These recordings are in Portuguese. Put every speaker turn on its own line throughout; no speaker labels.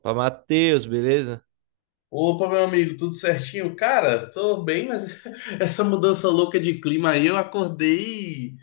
Pra Matheus, beleza?
Opa, meu amigo, tudo certinho? Cara, tô bem, mas essa mudança louca de clima aí, eu acordei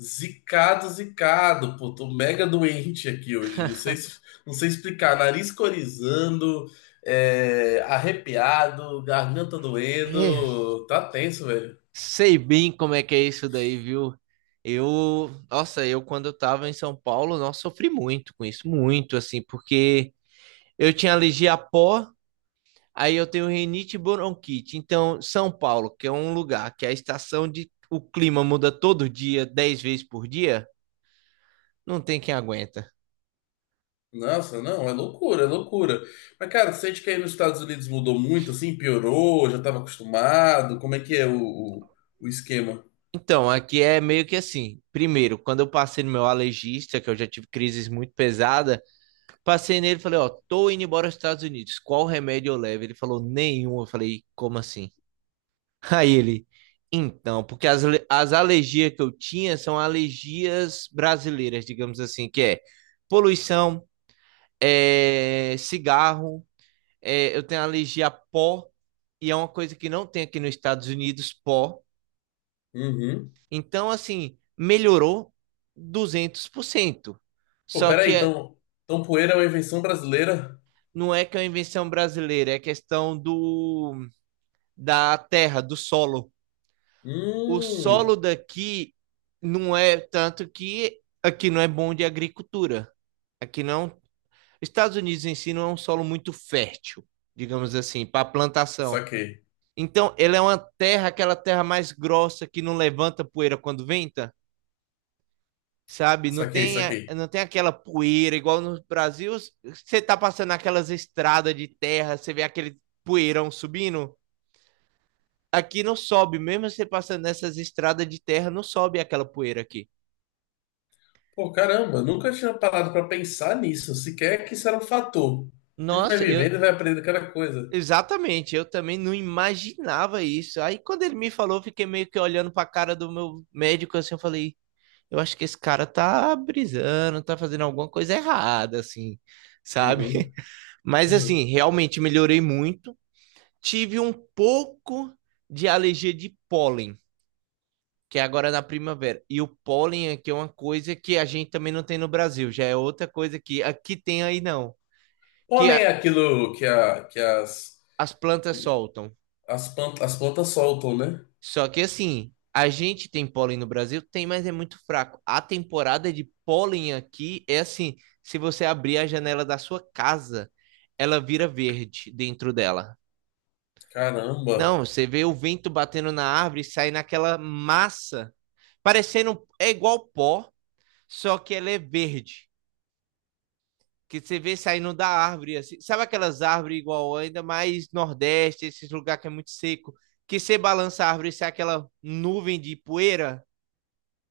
zicado, zicado, pô, tô mega doente aqui hoje, não sei, não sei explicar, nariz corizando, arrepiado, garganta
É,
doendo, tá tenso, velho.
sei bem como é que é isso daí, viu? Eu, nossa, eu quando eu tava em São Paulo, nossa, sofri muito com isso, muito assim, porque eu tinha alergia a pó, aí eu tenho rinite e bronquite. Então, São Paulo, que é um lugar que a estação de o clima muda todo dia, 10 vezes por dia, não tem quem aguenta.
Nossa, não, é loucura, é loucura. Mas, cara, você sente que aí nos Estados Unidos mudou muito, assim, piorou, já tava acostumado, como é que é o esquema?
Então, aqui é meio que assim. Primeiro, quando eu passei no meu alergista, que eu já tive crises muito pesadas, passei nele e falei: ó, tô indo embora aos Estados Unidos. Qual remédio eu levo? Ele falou: nenhum. Eu falei: como assim? Aí ele, então, porque as alergias que eu tinha são alergias brasileiras, digamos assim, que é poluição, é, cigarro, é, eu tenho alergia a pó, e é uma coisa que não tem aqui nos Estados Unidos, pó.
Uhum.
Então, assim, melhorou 200%.
Pô,
Só que
peraí,
é-
então poeira é uma invenção brasileira?
não é que é uma invenção brasileira, é questão do da terra, do solo. O
Hum,
solo daqui não é tanto que aqui não é bom de agricultura. Aqui não. Estados Unidos em si não é um solo muito fértil, digamos assim, para plantação.
saquei,
Então, ele é uma terra, aquela terra mais grossa que não levanta poeira quando venta, sabe? Não
saquei,
tem, a-
saquei.
não tem aquela poeira igual no Brasil. Você tá passando aquelas estradas de terra, você vê aquele poeirão subindo. Aqui não sobe, mesmo você passando nessas estradas de terra, não sobe aquela poeira aqui.
Pô, caramba, nunca tinha parado pra pensar nisso, sequer que isso era um fator. A gente vai
Nossa,
vivendo
eu.
e vai aprendendo cada coisa.
Exatamente, eu também não imaginava isso. Aí quando ele me falou, eu fiquei meio que olhando pra cara do meu médico assim, eu falei: eu acho que esse cara tá brisando, tá fazendo alguma coisa errada, assim, sabe?
Uhum.
Mas assim,
Uhum.
realmente melhorei muito. Tive um pouco de alergia de pólen, que é agora na primavera. E o pólen aqui é uma coisa que a gente também não tem no Brasil, já é outra coisa que aqui tem aí não, que
Pólen é
a-
aquilo que, que as,
as plantas soltam.
as plantas soltam, né?
Só que assim, a gente tem pólen no Brasil? Tem, mas é muito fraco. A temporada de pólen aqui é assim, se você abrir a janela da sua casa, ela vira verde dentro dela. Não,
Caramba.
você vê o vento batendo na árvore e sai naquela massa, parecendo, é igual pó, só que ela é verde. Que você vê saindo da árvore, assim. Sabe aquelas árvores igual ainda mais Nordeste, esses lugares que é muito seco, que você balança a árvore e sai aquela nuvem de poeira?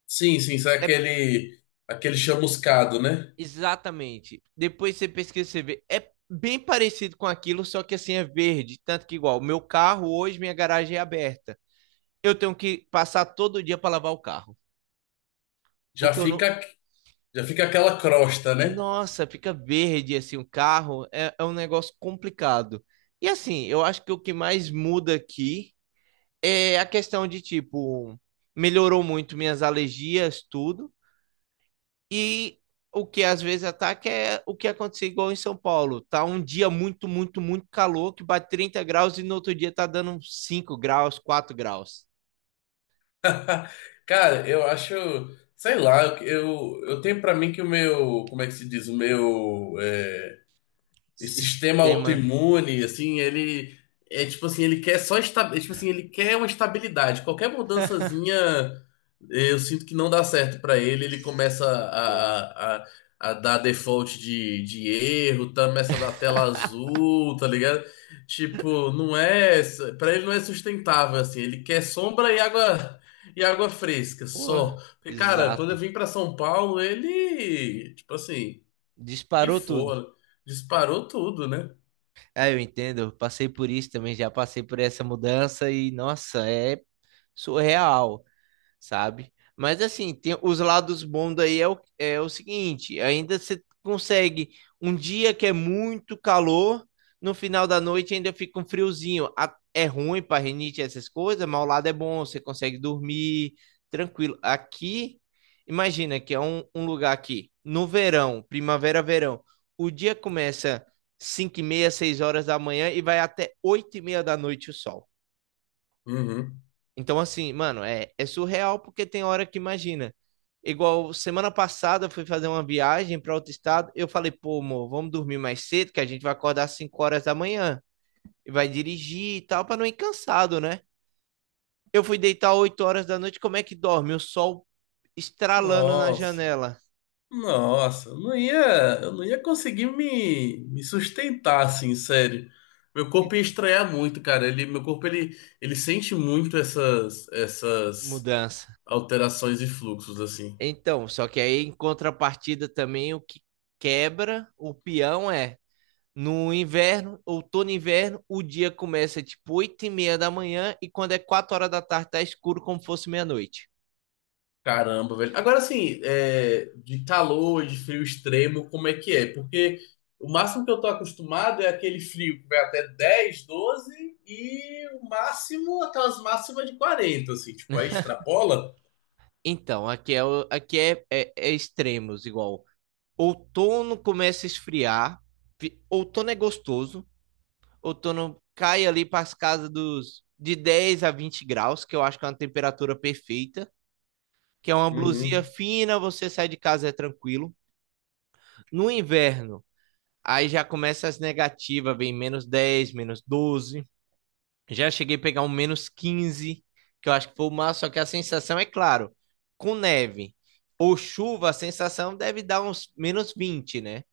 Sim, sim, isso é
É,
aquele chamuscado, né?
exatamente. Depois você pesquisa, você vê. É bem parecido com aquilo, só que assim é verde. Tanto que igual, meu carro hoje, minha garagem é aberta. Eu tenho que passar todo dia para lavar o carro.
Já
Porque eu não.
fica, já fica aquela crosta, né?
Nossa, fica verde assim o carro. É um negócio complicado. E assim, eu acho que o que mais muda aqui é a questão de tipo, melhorou muito minhas alergias, tudo. E o que às vezes ataca é o que aconteceu igual em São Paulo. Tá um dia muito, muito, muito calor, que bate 30 graus e no outro dia tá dando 5 graus, 4 graus.
Cara, eu acho, sei lá, eu tenho pra mim que o meu, como é que se diz, o meu, esse sistema
Sistema
autoimune, assim, ele é tipo assim, ele quer só esta, é, tipo assim, ele quer uma estabilidade. Qualquer mudançazinha, eu sinto que não dá certo pra ele, ele começa
inteiro.
a dar default de erro, tá, começa a dar tela azul, tá ligado? Tipo, não é, pra ele não é sustentável assim, ele quer sombra e água. E água fresca, só.
Porra,
Porque, cara, quando eu
exato.
vim pra São Paulo, ele, tipo assim,
Disparou tudo.
pifou, disparou tudo, né?
É, eu entendo. Eu passei por isso também, já passei por essa mudança e, nossa, é surreal. Sabe? Mas assim, tem os lados bons, daí é o seguinte: ainda você consegue um dia que é muito calor, no final da noite ainda fica um friozinho. É ruim para rinite e essas coisas, mas o lado é bom, você consegue dormir tranquilo. Aqui, imagina que é um lugar aqui, no verão, primavera, verão, o dia começa 5 e meia, 6 horas da manhã e vai até 8h30 da noite o sol.
Uhum.
Então, assim, mano, é surreal porque tem hora que imagina. Igual semana passada eu fui fazer uma viagem para outro estado. Eu falei: pô, amor, vamos dormir mais cedo que a gente vai acordar às 5 horas da manhã e vai dirigir e tal, para não ir cansado, né? Eu fui deitar 8 horas da noite, como é que dorme? O sol estralando na
Nossa,
janela.
nossa, eu não ia conseguir me sustentar assim, sério. Meu corpo ia
Ent-
estranhar muito, cara. Meu corpo ele sente muito essas
Mudança.
alterações e fluxos assim.
Então, só que aí em contrapartida também o que quebra o peão é, no inverno, outono e inverno, o dia começa tipo 8h30 da manhã e quando é 4 horas da tarde tá escuro como se fosse meia-noite.
Caramba, velho. Agora, assim, de calor, de frio extremo, como é que é? Porque o máximo que eu tô acostumado é aquele frio que vai até 10, 12, e o máximo, aquelas máximas de 40, assim, tipo, aí extrapola.
Então, aqui é extremos, igual. Outono começa a esfriar, outono é gostoso, outono cai ali para as casas dos de 10 a 20 graus, que eu acho que é uma temperatura perfeita, que é uma blusinha
Uhum,
fina, você sai de casa é tranquilo. No inverno, aí já começa as negativas, vem -10, -12. Já cheguei a pegar um -15, que eu acho que foi o máximo, só que a sensação, é claro, com neve ou chuva, a sensação deve dar uns -20, né?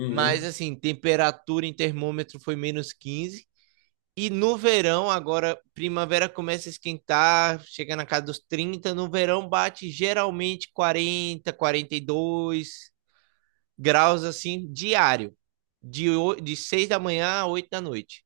Mas assim, temperatura em termômetro foi -15. E no verão, agora, primavera começa a esquentar, chega na casa dos 30. No verão, bate geralmente 40, 42 graus assim, diário. De, de 6 da manhã a 8 da noite.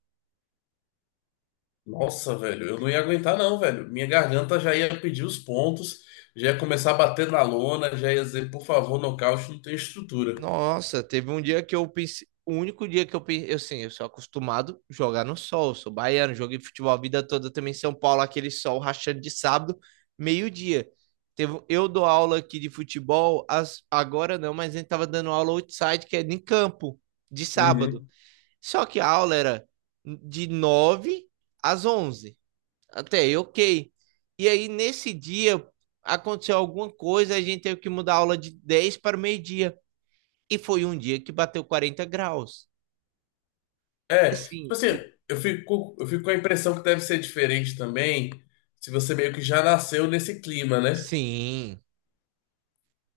Nossa, velho, eu não ia aguentar não, velho. Minha garganta já ia pedir os pontos, já ia começar a bater na lona, já ia dizer, por favor, nocaute, não tem estrutura.
Nossa, teve um dia que eu pensei. O único dia que eu pensei. Eu, assim, eu sou acostumado a jogar no sol, sou baiano, joguei futebol a vida toda também em São Paulo, aquele sol rachando de sábado, meio-dia. Teve, eu dou aula aqui de futebol, agora não, mas a gente tava dando aula outside, que é em campo, de sábado.
Uhum.
Só que a aula era de 9 às 11. Até aí, ok. E aí, nesse dia, aconteceu alguma coisa, a gente teve que mudar a aula de 10 para meio-dia. E foi um dia que bateu 40 graus. E
É, tipo
assim,
assim, eu fico com a impressão que deve ser diferente também, se você meio que já nasceu nesse clima, né?
sim,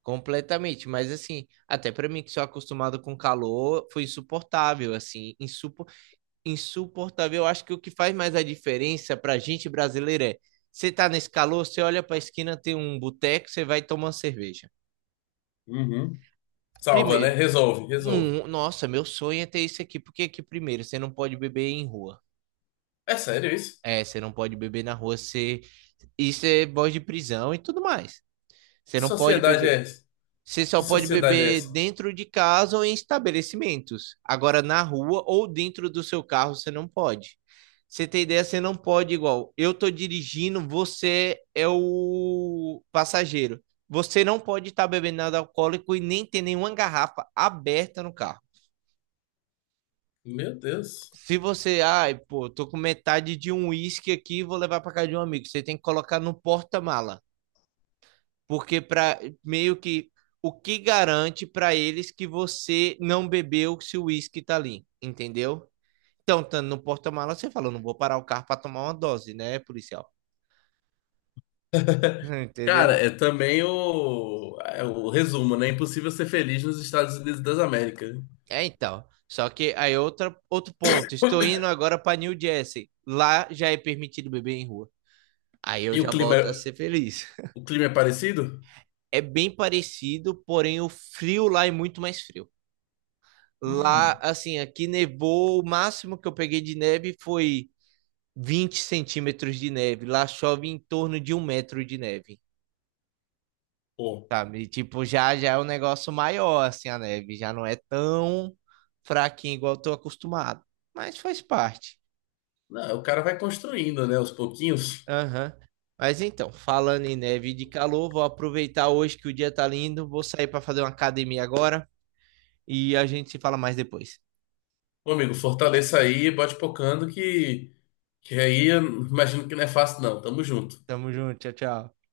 completamente. Mas assim, até para mim que sou acostumado com calor, foi insuportável, assim, insuportável. Eu acho que o que faz mais a diferença para gente brasileira é, você tá nesse calor, você olha para a esquina, tem um boteco, você vai tomar uma cerveja.
Uhum. Salva, né?
Primeiro,
Resolve, resolve.
hum, nossa, meu sonho é ter isso aqui, porque aqui primeiro, você não pode beber em rua.
É sério isso?
É, você não pode beber na rua, isso é voz de prisão e tudo mais. Você
Que
não pode
sociedade é
beber.
essa?
Você só
Que
pode
sociedade é
beber
essa?
dentro de casa ou em estabelecimentos. Agora, na rua ou dentro do seu carro, você não pode. Você tem ideia, você não pode igual. Eu tô dirigindo, você é o passageiro. Você não pode estar bebendo nada alcoólico e nem ter nenhuma garrafa aberta no carro.
Meu Deus.
Se você, ai, pô, tô com metade de um uísque aqui, vou levar pra casa de um amigo. Você tem que colocar no porta-mala, porque para meio que o que garante pra eles que você não bebeu se o uísque tá ali, entendeu? Então, estando no porta-mala, você fala: não vou parar o carro pra tomar uma dose, né, policial?
Cara,
Entendeu?
é também o resumo, né? Impossível ser feliz nos Estados Unidos das Américas.
É, então. Só que aí é outro ponto. Estou indo agora pra New Jersey. Lá já é permitido beber em rua. Aí eu
E o
já
clima,
volto a ser feliz.
o clima é parecido?
É bem parecido, porém o frio lá é muito mais frio. Lá,
Hum,
assim, aqui nevou, o máximo que eu peguei de neve foi 20 centímetros de neve. Lá chove em torno de um metro de neve,
pô.
sabe? Tipo, já é um negócio maior, assim, a neve. Já não é tão fraquinho igual eu tô acostumado. Mas faz parte.
Não, o cara vai construindo, né? Aos pouquinhos.
Aham. Mas então, falando em neve e de calor, vou aproveitar hoje que o dia tá lindo, vou sair para fazer uma academia agora e a gente se fala mais depois.
Meu amigo, fortaleça aí, bote pocando que, aí eu imagino que não é fácil não. Tamo junto.
Tamo junto, tchau, tchau.